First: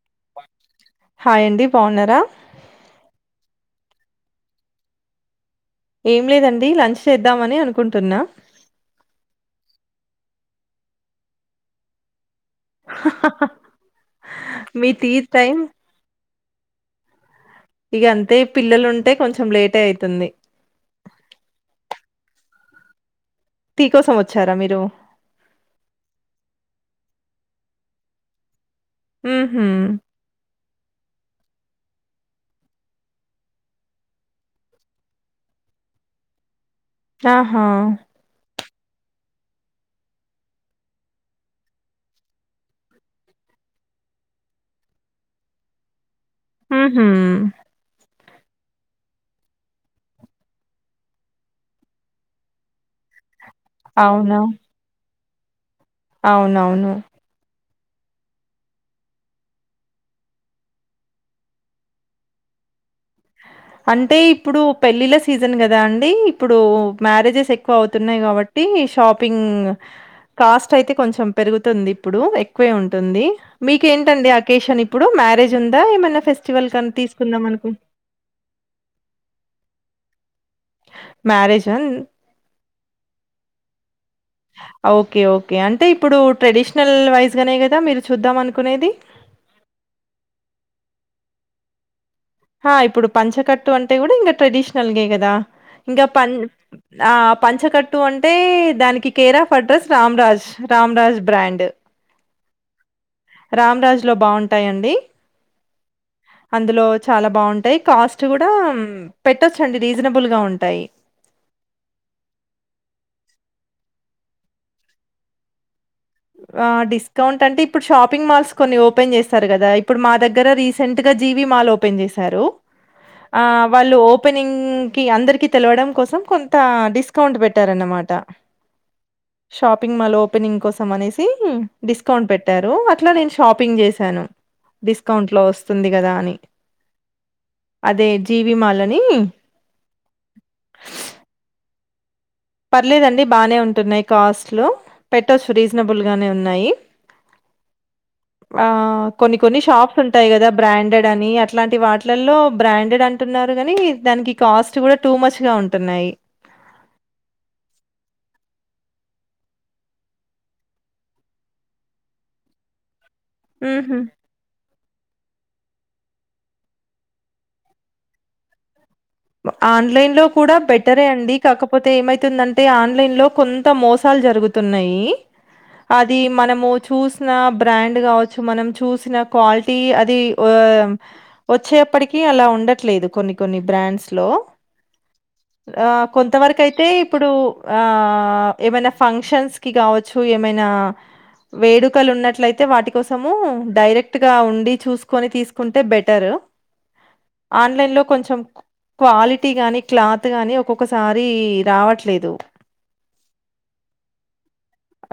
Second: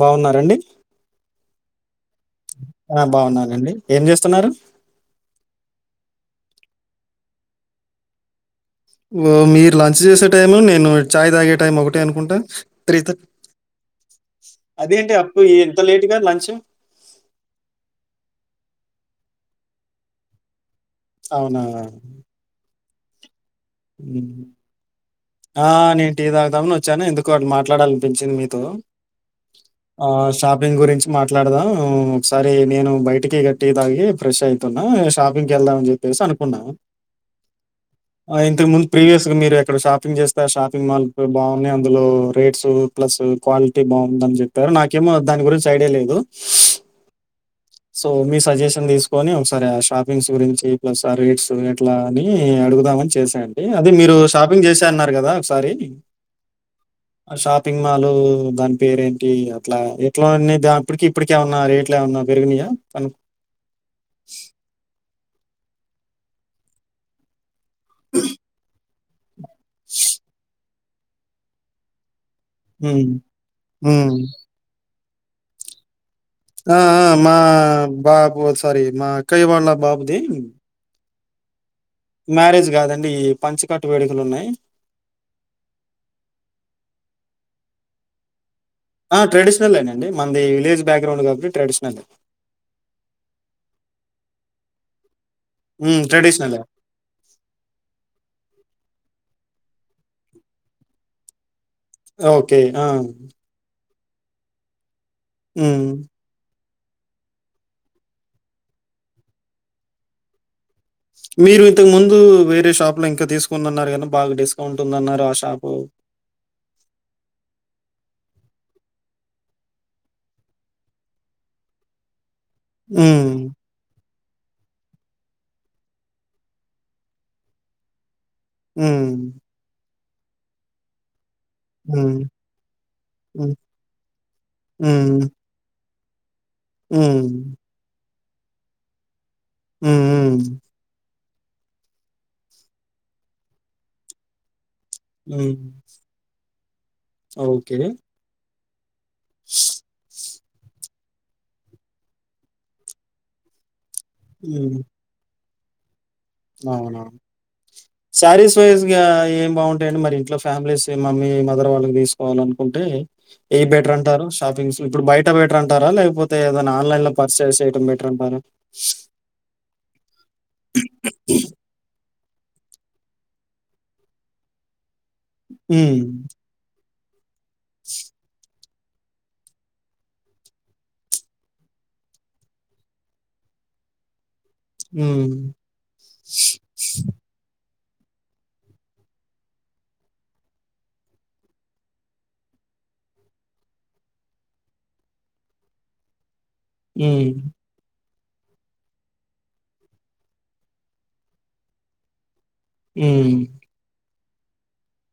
బాగున్నారంండి పోనరా ఆ బాగున్నానండి ఏం చేస్తున్నారు ఏం లేదండి లంచ్ చేద్దామని అనుకుంటున్నా ఓ మీరు లంచ్ చేసే టైం నేను చాయ్ తాగే టైం ఒకటి అనుకుంటాను ప్రీత మీ టీ అదేంటి అప్పు టైం ఎంత లేటుగా లంచ్ ఇక అంతే పిల్లలు ఉంటే కొంచెం లేట్ అవుతుంది అవునవు టీ కోసం వచ్చారా మీరు? ఆ నేంటి తాగుదామని వచ్చాను ఎందుకు మాట్లాడాలనిపించింది మీతో ఉహూ ఆ షాపింగ్ గురించి మాట్లాడదాం ఒకసారి నేను బయటికి గట్టి తాగి ఫ్రెష్ అవుతున్నా షాపింగ్కి వెళ్దామని చెప్పేసి అనుకున్నాను ఆహా ఇంతకు ముందు ప్రీవియస్ గా మీరు ఎక్కడ షాపింగ్ చేస్తే షాపింగ్ మాల్ బాగున్నాయి అందులో రేట్స్ ప్లస్ క్వాలిటీ బాగుందని చెప్పారు నాకేమో దాని గురించి ఐడియా లేదు హ హ సో మీ సజెషన్ తీసుకొని ఒకసారి ఆ షాపింగ్స్ గురించి ప్లస్ ఆ రేట్స్ ఎట్లా అని అడుగుదామని చేసాయండి అది మీరు అవునా! షాపింగ్ చేసే అన్నారు కదా సరే అవునవును పింగ్ మాలు దాని పేరేంటి అట్ల ఎట్లానే దాపిడికీ ఇప్పుడికి ఏమన్నా రేట్లు ఏమన్నా పెరిగినయా అంటే ఇప్పుడు పెళ్ళీల సీజన్ కదా అండి ఇప్పుడు మ్యారేజెస్ ఎ క్కువ అవుతున్నాయి కాబట్టి షాప్ పింగ్ కాస్ ట్ అయితే కొంచెం పెరుగుతుంది ఇప్పుడు ఎ క్కువే హ్మ్. ఉంటుంది. హ్మ్. మీకేంటండి ఆకేేశన్ ఇ ప్పుడు మ్యారేజ్ ఉందా ఏమన్న ఆ ఆ మా బా బు ఓ సారీ మా అక్కయ్య వాళ్ళ బాబుదీ మ్యారేజ్ మ్యారేజ్ కాదండి పంచెక ఓకే ఓకే అంటే ఇప్పుడు ట్రెడిషనల్ వైజ్ గానే క దా మీరు చూద్దాం అ ఆ ట్రెడిషనలేనండి మన్ది విలేజ్ బ్యాక్గ్రౌండ్ కాబట్టి ట్రేడిషనలే. హా ఇప్పుడు పంచెకట్టు అంటే కూడ ఇంక ట్రెడిషనల్ గే కదా. ఇంక హ్మ్. పం ట్రెడిషనలే. ఆ పంచెకట్టు అంటే దానికి కేరా ఫడ్రస్ రామ్ రాజ్, రామ్ రాజ్ బ్రాండ్ ఆ ఓకే ఆ రామ్ రాజ్ లో బాగుంటాయండి. మ్మ్ అందులో చాలా బాగుంటాయి కాస్ట్ కూడా పెట్టొచ్చండి రీజనబుల్ గా ఉంటాయి. మీరు ఇంతకు ముందు వేరే షాప్ లో ఇంకా తీసుకొనన్నారు కానీ బాగా డిస్కౌంట్ ఉందన్నారు ఆ షాపు ఆ డిస్కౌంట్ అంటే ఇప్పుడు షాపింగ్ మాల్స్ కొన్ని ఓపెన్ చేస్తారు గదా, ఇప్పుడు మా దగ్గర రీసెంట్ గా జీ వి మాల్ ఓపెన్ చేశారు. హ్మ్. ఆ వాళ్ళు ఓ పెనింగ్ కి అందరికి తెలవడం కోసం కొంత డిస్కౌంట్ పెట్టారన్నమాట. మ్మ్ పింగ్ మాల్ ఓపెనింగ్ కో మనేస్ సి హ్మ్. డిస్కౌంట్ పెట్టారు అట్ల నేను హ్మ్. షాపింగ్ చేశాను. డిస్కౌంట్ లో వస్తుంది గదా అని హ్మూ దే జీ వి మాల్ అనీ హ్మ్. పర్లేదండి బానే ఉంటున్నాయి కాస్ట్లో. పెట్టచ్చు హ్మ్. రీజనబుల్ గానే ఉన్నాయి ఓకే. ఆ కొన్ని కొన్ని షాప్స్ ఉంటాయి కదా బ్రాండెడ్ అని అట్లాంటి వాటిలల్లో బ్రాండెడ్ అంటున్నారు కాని దానికి కాస్ట్ హ్మ్. కూడా టూ మచ్ గా ఉం టున్నయ్ అవునవును శారిస్ వైజ్ గా ఏం బావుంటాయండి మరి ఇంట్లో ఫ్యామిలీస్ మమ్మీ మదర్ వాళ్ళకి తీసుకోవాలనుకుంటే ఏ బెటర్ హుహు. అంటారు షాపింగ్స్ ఇప్పుడు బయట [unintelligible] బెటర్ అంటారా లేకపోతే ఏదైనా ఆన్లైన్ లో పర్చేస్ చేయటం బెటర్ అంటారా ఆన్లైన్ లో కూడా బెటరే అండి కాకపోతే ఏమైతుందంటే ఆన్లైన్ లో కొంత మోసాలు జరుగుతున్నాయి హ్మ్. అది మనము చూస్ ఆ బ్రాండ్ కావచ్చు మనం చూసిన క్వాలిటీ అది వచ్చేప్పటికి అలా ఉండట్లేదు కొన్ని కొన్ని బ్రాండ్స్ లో హ్మ్. ఆ కొంతవరకు అయితే ఇప్పుడు ఆ ఏమైనా ఫంక్షన్స్ కి కావచ్చు ఏమైనా వేడుకలు ఉన్నట్లయితే వాటి కోసము డైరెక్ట్ గా ఉండి చూసుకొని తీసుకుంటే బెటర్ మ్మ్ కొంచెం క్వాలిటీ గాని క్లాత్ గానీ ఒక్కొక్కసారి రావట్లేదు ఊమ్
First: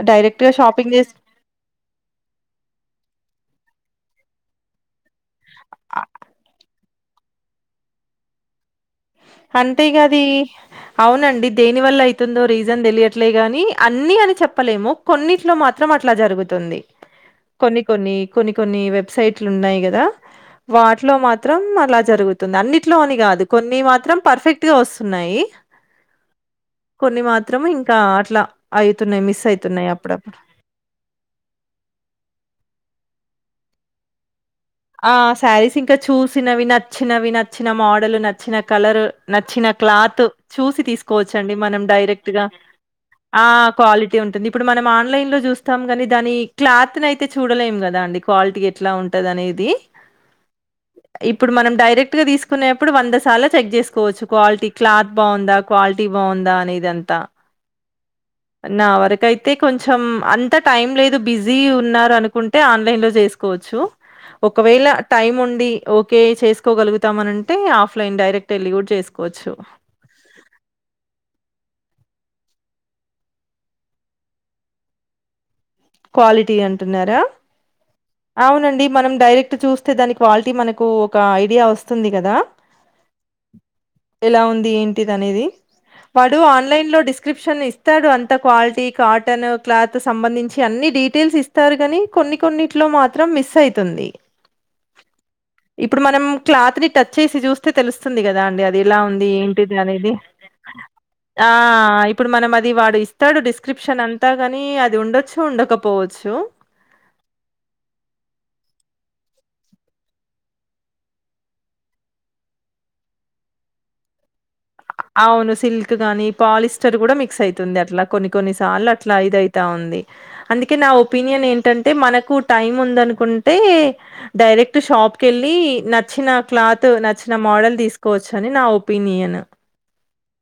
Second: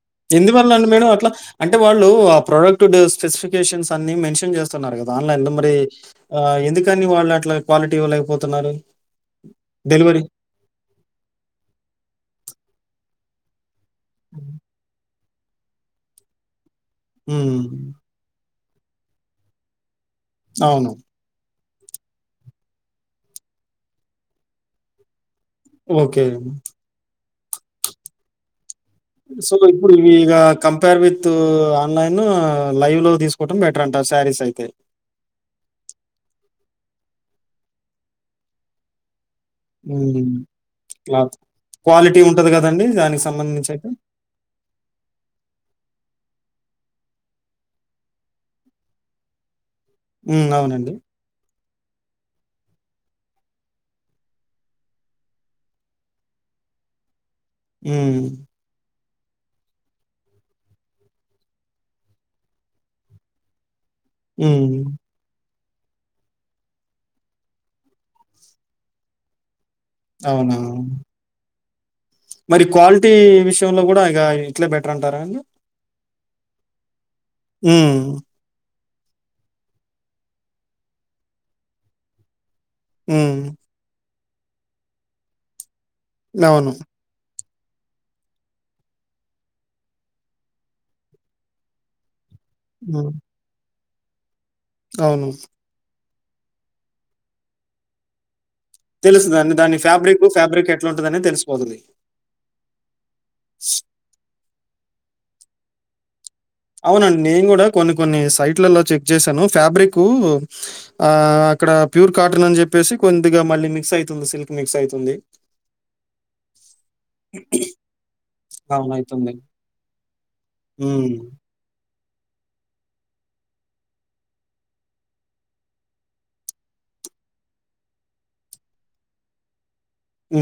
డైరెక్ట్‌గా ఎందువల్ల అండి షాపింగ్ మేడం జేసి అట్లా అంటే వాళ్ళు ఆ ప్రోడక్ట్ స్పెసిఫికేషన్స్ అన్ని మన్షన్ చేస్తున్నారు కద్ ఆన్లైన్ లో మరి అ ఆ ఎందుకు కానీ వాళ్ళు అట్లా క్వాలిటీ ఇవ్వలేకపోతున్నారు అంటే డెలివరీ గది అవునండి దేని వల్ల అయితుందో రీజన్ తెలియద్ ట్లే గాని అన్ని అని చెప్పలేము కొన్నిట్లో మాత్రం అట్లా జరుగుతుంది కొన్ని హ్మ్. కొన్ని కొని కొన్ని వెబ్సైట్లున్నాయి కదా అవును. వాటిలో మాత్ త్రం అలా జరుగుతుంది, అన్నిట్లో అని కాదు కొన్ని మా త్రం పర్ఫెక్ట్ గా వస్తున్నాయి. ఓకే కొన్ని మాత్రం ఇంకా అట్లా అయితున్నాయి. మిస్ సో అయితున్నాయి ఇప్పుడు ఇగ అప్పుడప్పుడు. కంపేర్ విత్ ఆన్లైన్ లైవ్లో తీసు కోవటం బెటర్ అంట సారీస్ అయితే ఆ శారీస్ ఇంకా చూసినవి, నచ్చినవి నచ్చిన మోడల్, నచ్చిన కలర్ నచ్చిన క్లాత్ హ్మ్. చూసి క్లాత్ తీసుకోవచ్చండి మనం క్వాలిటీ డైరెక్ట్ గా ఉంటది గదండీ! దానికి ఆ సంబంధించి అయితే. క్వాలిటీ ఉంటుంది. ఇప్పుడు మనం ఆన్లైన్ లో చూస్తాం కాని దాని క్లాత్ ని అయితే చూడలేము కదా అండి క్వాలిటీ ఎట్లా ఉంటది అనేది. ది ఉ అవునండి. డైరెక్ట్ గా తీసుకునేప్పుడు వందసార్ల చెక్ చేసుకోవచ్చు క్వాలిటీ క్లాత్ బాగుందా క్వాలిటీ బాగుందా అనేదంతా. ఊ కు ఐతే కొంచెం అంత టైం లేదు బిజీ ఉన్నారు అనుకుంటే ఆన్లైన్ లో చేసుకోవచ్చు. ఒకవేళ హ్మ్. టైం ఉండి ఓకే చేసుకోగలుగుతామనంటే ఆఫ్లైన్ డైరెక్ట్ వెళ్లి కూడా చేసుకోవచ్చు. అవునవును. మరి క్వాలిటీ విషయంలో కూడా ఇగ ఇట్లే బెటర్ అంటారా అండి. క్వాలిటీ అంటున్నారా. ఊ అవునండి. మనం డైరెక్ట్ చూస్తే దాని క్వాలిటీ మనకు ఒక ఐడియా వస్తుంది కదా. హ్మ్. ఎలా ఉంది ఏంటిది అనేది. వాడు అవును. ఆన్లైన్ లో డిస్క్రిప్ షన్ ఇస్తాడు అంత క్వాలిటీ కాటన్ క్లాత్ సంబంధించి అన్ని డీటెయిల్స్ ఇస్తారు కాని కొన్ని కొన్ని ట్లో హ్మ్. మాత్రం మిస్ అయి తుంది. అవును ఇప్పుడు మనం క్లాత్ ని టచ్ చేసి చూస్తే తెలుస్తుంది కదా అండి ఎలా ఉంది తెలుస్తదండి. ఏంటిది దాని అనేది ఫ్యాబ్రికు, ఫ్యాబ్రిక్ ఎట్లుంటదనేది ఆ తెలిసిపోతది. ఇప్పుడు మనం అది వాడు ఇస్తాడు డిస్క్రిప్షన్ అంతా గాని అది ఉండొచ్చు, ఉండకపో పోవచ్చు. అవునండి నేను కూడా కొన్ని కొన్ని సైట్లలో చెక్ చేసాను ఫ్యాబ్రిక్ ఆ అక్కడ ప్యూర్ కాటన్ అని చెప్పేసి కొద్దిగా మళ్ళీ మిక్స్ అయితుంది సిల్క్. మిక్స్ అయితుంది. అవును సిల్క్ గాని పాలిస్టర్ కూడా మిక్స్ అయితుంది అట్లా కొన్ని కొన్ని సార్లు అట్లా అవునయితుంది. ఇది అయితా ఉంది అందుకే నా హ్మ్. ఒపీనియన్ ఏం టంటే మనకు టైమ్ ఉందనుకుంటే డైరెక్ట్ షాప్ వెళ్ళి నచ్చిన క్లాత్ నచ్చిన మోడల్ తీసుకోవచ్చు అని నా ఒపీనియన్. హ్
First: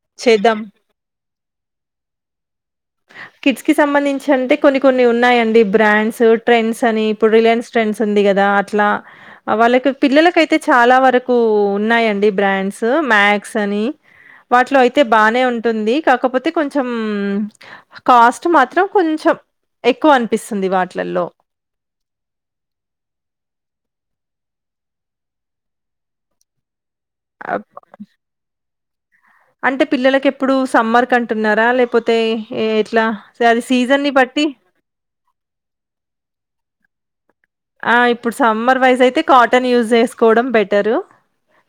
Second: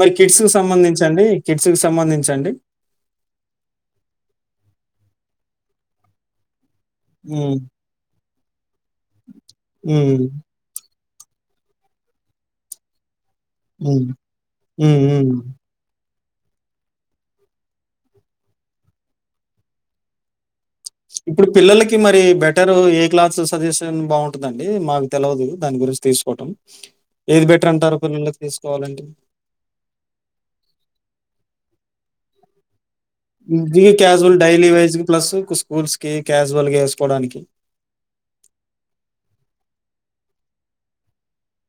మరి కిడ్స్ కి చేద్దాం. సంబంధించండి. కిడ్స్ కి సంబంధించండి. కిడ్స్ కి సంబంధించి అంటే కొన్ని కొన్ని ఉన్నాయండి బ్రాండ్స్ ట్రెండ్స్ అనీ ఇప్పుడు హ్మ్. రిలయన్స్ ట్రెండ్స్ ఉంది కదా అట్లా వాళ్ళకి హ్మ్. పిల్లలకయితే చాలా వరకు కూ ఉన్నాయండి బ్రాండ్స్ మ్యాక్ క్స్ అని హ్మ్. వాటిలో అయితే హ్మ్. హ్మ్. బానే ఉంటుంది కాకపోతే కొంచం మ్ కాస్ట్ మాత్రం కొంచం ఎక్కువ అనిపిస్తుంది వాట్ ఇప్పుడు పిల్లలకి మరి బెటర్ ఏ క్లాస్ సజెషన్ బాగుం ఉంటందండి మాకు తెల్వదు దాని గురించి తీసుకోవటం ఏది ఆహ్, బెటర్ అంటారు. కోవాలంటే అంటే పిల్లలకి ఎప్పుడూ సమ్మర్కంటున్నారా లేకపోతే ఏ క్యాజువల్ డైలీ వేర్ ప్లస్ స్కూల్స్కీ క్యాస్వల్ వల్గా ఏసుకోవడానికి ఆ ఇప్పుడు సమ్మర్ వైజ్ అయితే కాటన్ యూజ్ చేసుకోవడం బెటరు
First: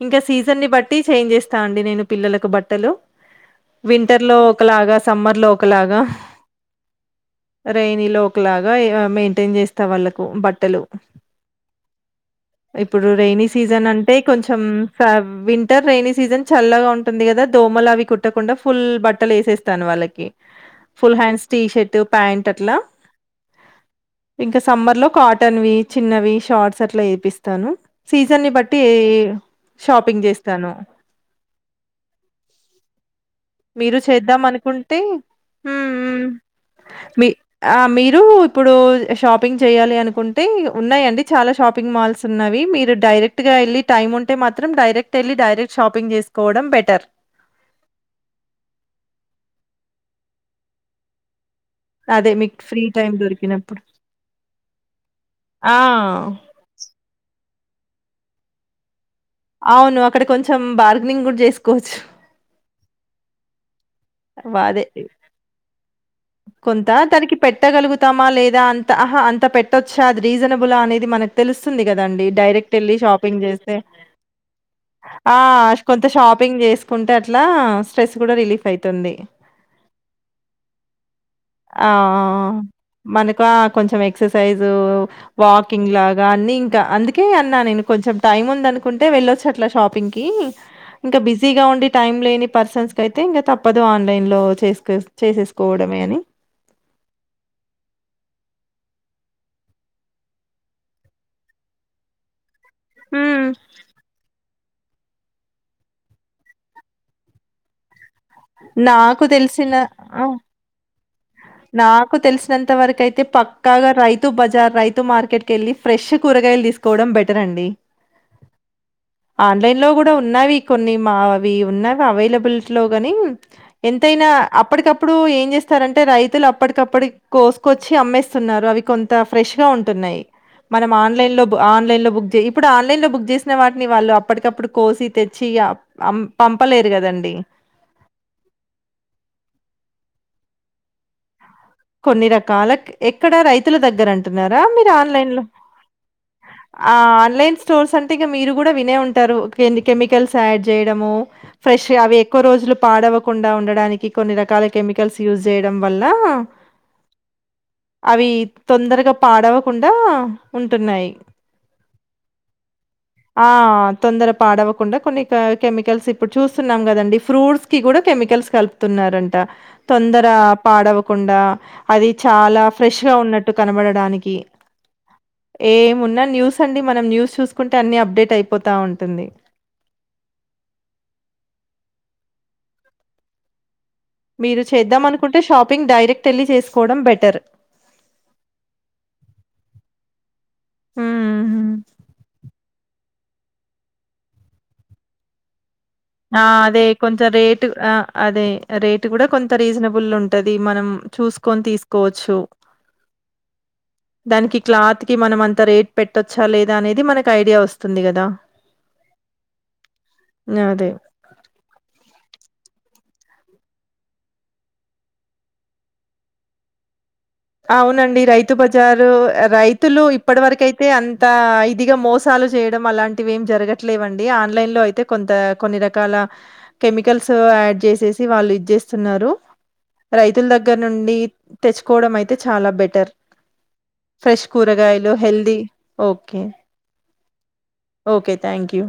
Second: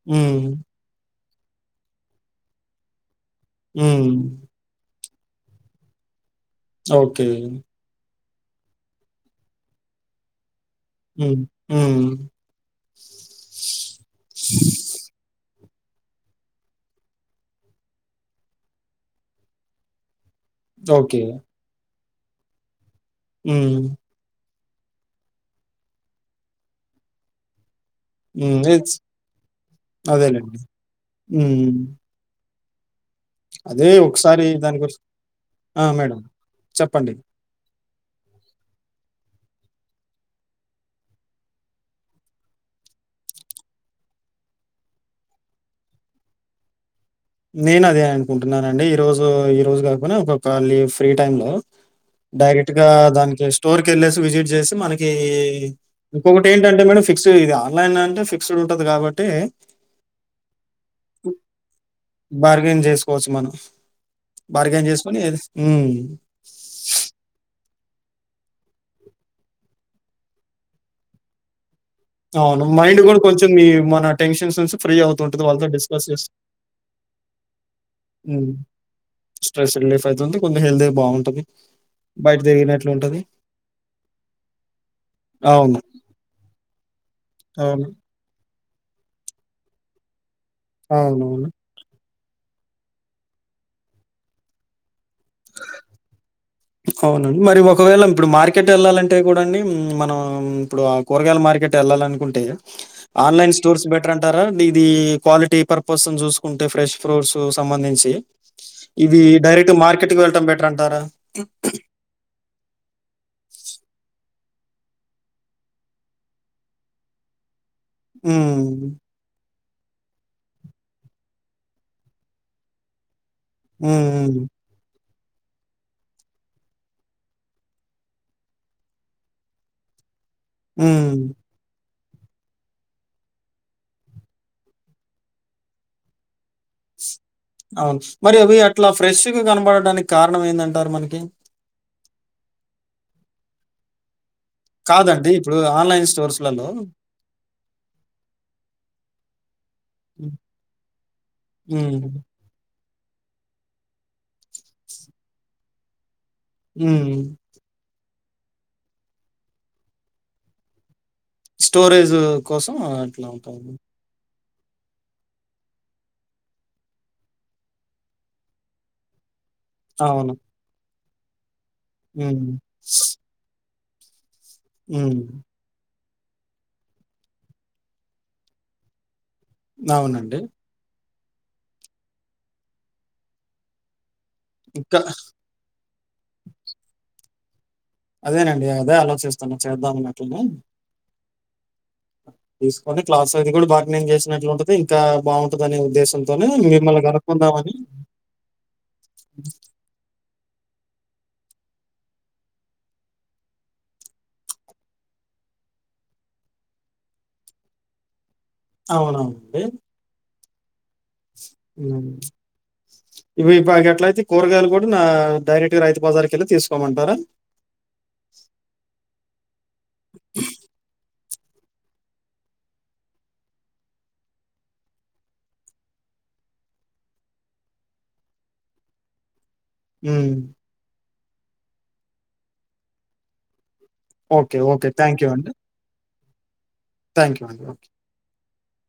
ఇంకా హ్మ్. సీజన్ని బట్టి చేంజ్ చేస్ స్తా అండి నేను పిల్లలకు బట్టలు హ్మ్. వింటర్లో ఒకలాగా సమ్మర్లో ఒకలాగా ఓకే లాగా మెయింటైన్ చేస్తా వాళ్ళలకు బట్ ట్టలు హ్మ్. హ్మ్. ఇప్పుడు రైనీ సీజన్ అంటే కొంచం విన్ వింటర్ రైైనీ సీజన్ చల్లగా ఉంటుంది కదా దోమల్ అవి కుట్టకుండా ఫుల్ బట్టల్ ఏసేస్తాను వాళ్ళకి full okay. Hands T shirt pant అట్లా హ్ ఇంకా సమ్మర్లో కాట్ టన్వి చిన్నవి షార్ట్స్ అట్ల ఏపిస్తాను. సీజన్ని హ్మ్. బట్టీ ఇట్స్ షాపింగ్ అదేలెండి. చేస్తాను హ్మ్. అదే మీరు చేద్దాం ఒకసారి దాని అనుకుంటే గురించి ఆ! మేడం చెప్పండి. మీ ఆ మీరు ఇప్పుడు షాపింగ్ చేయాలి అనుకుం టే ఉన్నయండి చాలా షాపింగ్ మాల్స్ ఉన్నవి మీరు డైరెక్ట్గా వెళ్ళి టైమ్ ఉంటే మాత్రం డైరెక్ట్ ఎళ్ళి డైరెక్ట్ షాపింగ్ చేసుకోవడం బెటర్ నేను అదే అనుకుంటున్నానండి. ఈ రోజు ఈ రోజు కాకున్న ఒకళ ఫ్రీ టైమ్లో అదే మీకు ఫ్రీ డైరెక్ట్గా టైమ్ దానికి దొరికినప్పుడు. స్టోర్ కెళ్ళేసి విజిట్ చేసి మనకి ఆ! ఇంకొకటి ఏంటంటే మేడమ్ ఫిక్స్ ఎలాయిన అంటే ఫిక్స్డ్ ఉంటది కాబట్ అవును అక్కడ గూడ బార్గనింగ్ గుడా చేసుకోవచ్చు బార్గెనింగ్ చేసుకోవచ్చు మనం వ అదే బార్గెన్ చేసుకొని మ్ కొంత తనకి పెట్ట పెట్టగలుగుతామా లేదా అంత అహా అంత పెట్టొచ్చా అది రీజనబుల్ అనేది మనకు తెలుస్తు తుంది కదా అండి అవును. డైెక్ట్ వెళ్ళి మైండ్ కూడా షపింగ్ కొంచెం ఈ చేస్తే మన టెన్షన్స్ నుంచి ఫ్రీ అవుతూ ఆ ఉంటది వాళ్ళతో కొంత డిస్కస్ చేసి షపింగ్ చేసుకుంటే అట్లా స్ట్రెస్ కూడా హ్మ్. రిలీఫ్ అవుతుంది స్ట్రెస్ రిలీఫ్ అయితుంది. కొంచెం హెల్తీ బావుంటది. ఆ బయట తిరిగినట్లుంటది. మనకు కొంచెం ఎక్ససైజ్ అవును. వాకింగ్ లాగా అన్ని ఇంకా అందుక అన్నా నేను అవును. కొంచెం టైమ్ ఉందను కుంటే వెళ్ళొచ్చ అట్లా షాపింగ్ కి ఇంకా అవునవును. బిజీగా ఉండి టైం లేని పర్సన్స్ క అయితే ఇంకా తప్పదు ఆన్లైన్ లో చే చే కోవడమే అని అవునండి మరి ఒకవేళ ఇప్పుడు మార్కెట్ వెళ్ళాలంటే కూడా అండి మనం ఇప్పుడు ఆ కూరగాయల మార్కెట్ వెళ్ళాలినుకుంటే హ్మ్. ఆన్లైన్ స్టోర్స్ బెటర్ అంటారా ఇది క్వాలిటీ పర్పస్ ను చూసుకుంటే ఫ్రెష్ ఫ్రూట్స్ సంబంధించి ఇది నాకు డైరెక్ట్ తెలిసిన మార్కెట్ కి ఆ! వెళ్ళటం బెటర్ అంటారా నాకు తెలిసినంత వరకు అయితే పక్కాగా రైతు రతు బజార్ రైతు మార్కెట్ క వెళ్ళి ఫ్రెష్ కూరగాయలు తీసుకోవడం బెటర్ అండి ఆ ఆన్లైన్ లో కూడా ఉన్నావి కొన్ని మా అవి ఉన్నావి అవైలబిలిటీ లో గాని ఎంతైనా హ్మ్. అప్పటికప్పుడు ఇప్పుడు ఏం చేస్తారంటే రైతు పతులు అప్పటికప్పుటి కోసుకొచ్చి అమ్మేస్తున్నారు అవి కొంత ఫ్రెష్ గా ఉంటున్నాయి మనం హ్మ్. ఆన్లైన్ లో ఆన్లైన్ లో బుక్ చే ఇప్పుడు ఆన్లైన్ లో బుక్ చేసిన వాటిని వాళ్ళు అప్పటికప్పుడు కోసి తెచ్చి పంపలేరు కదండి అవును మరి అవి అట్లా ఫ్రెష్గా కనబడడానికి కారణం ఏందంటారు మనకి కొన్ని రకాల ఎక్కడ రైతుల దగ్గరంటే క కాదండి. ఇప్పుడు ఆన్‌లైన్ స్టోర్స్‌లలో అ చే హ్మ్. అ ఎ పాడవకుండా ఉండడానికి కొన్ని రకాల కెమికల్స్ యూజ్ చేయడం వల్ల ఉ అవి తొందరగా పాడవకుండా ఉంటున్నాయి స్టోరేజ్ కోసం అట్లా ఆ! ఉంటా తొందర పాడవకుండా కొన్ని కెమికల్స్ ఇప్పుడు చూస్తున్నాం కదండీ ఫ్రూట్స్కి కూడా కెమికల్స్ కలుపుతున్నారంట తొందర అవును. పాడవ కుడా అది హ్మ్. చాలా ఫ్రెష్ గా ఉన్నట్టు కనబడడానికి హ్మ్. ఏ మున్నా న్యూస్ అడి మనం న్యూస్ చూస్కుంటే అన్ని అప్డేట్ అయిపోతా ఉంటుంది అవునండి మీరు ఇంకా చేద్దాం అనుకుంటే షాపింగ్ డైరెక్ కెళ్లి చేసుకోవడం బెటర్ అదేనండి అదే ఆలోచిస్తున్నా చేద్దామనట్లేను ఊ తీసుకొని క్లాస్ అది కూడ బాగ నేం చేసినట్లు ఉంటది ఇంకా బాగుంట ఆ అదే కొంచం రేటు ఆ అదే రేటు కూడా కొంత రీజనబుల్ ఉంట్ అది మనం చూసుకొని తీసుకోవచ్చు దానికి క్లాత్ కి మనం అంత రేట్ పెట్టొచ్చా లేదా అనేది మనకి ఐడియా వస్తుంది కదా అవునవునండి. అదే హ్మ్. ఇవి ఇ ఇంగట్లయితే కూరగాయలు కూడా నా డైరెక్ట్ గా రైతు బజార్ కెళ్ళి తీసుకోమంటారా అవునండి రైతు బజారు రైతులు ఇప్పటి వరకి అయితే అన్ త ఇదిగా మోసాలు చేయడం అలాంటివి ఏం జరగట్లేవండి ఆన్లైన్ లో అయితే కొంత కొన్ని రకాల కెమికల్సు యాడ్ చేసేసి వాళ్ళు ఇచ్చేస్తున్నారు హ్మ్. రైతుల దగ్గర నుండి తెచ్చుకోవడం అయి తే చాల బెటర్ ఫ్రెష్ ఓకే. ఓకే. కూరగాయలు థాంక్ యూ అండి. Healthy okay thank you అండి. Okay thank you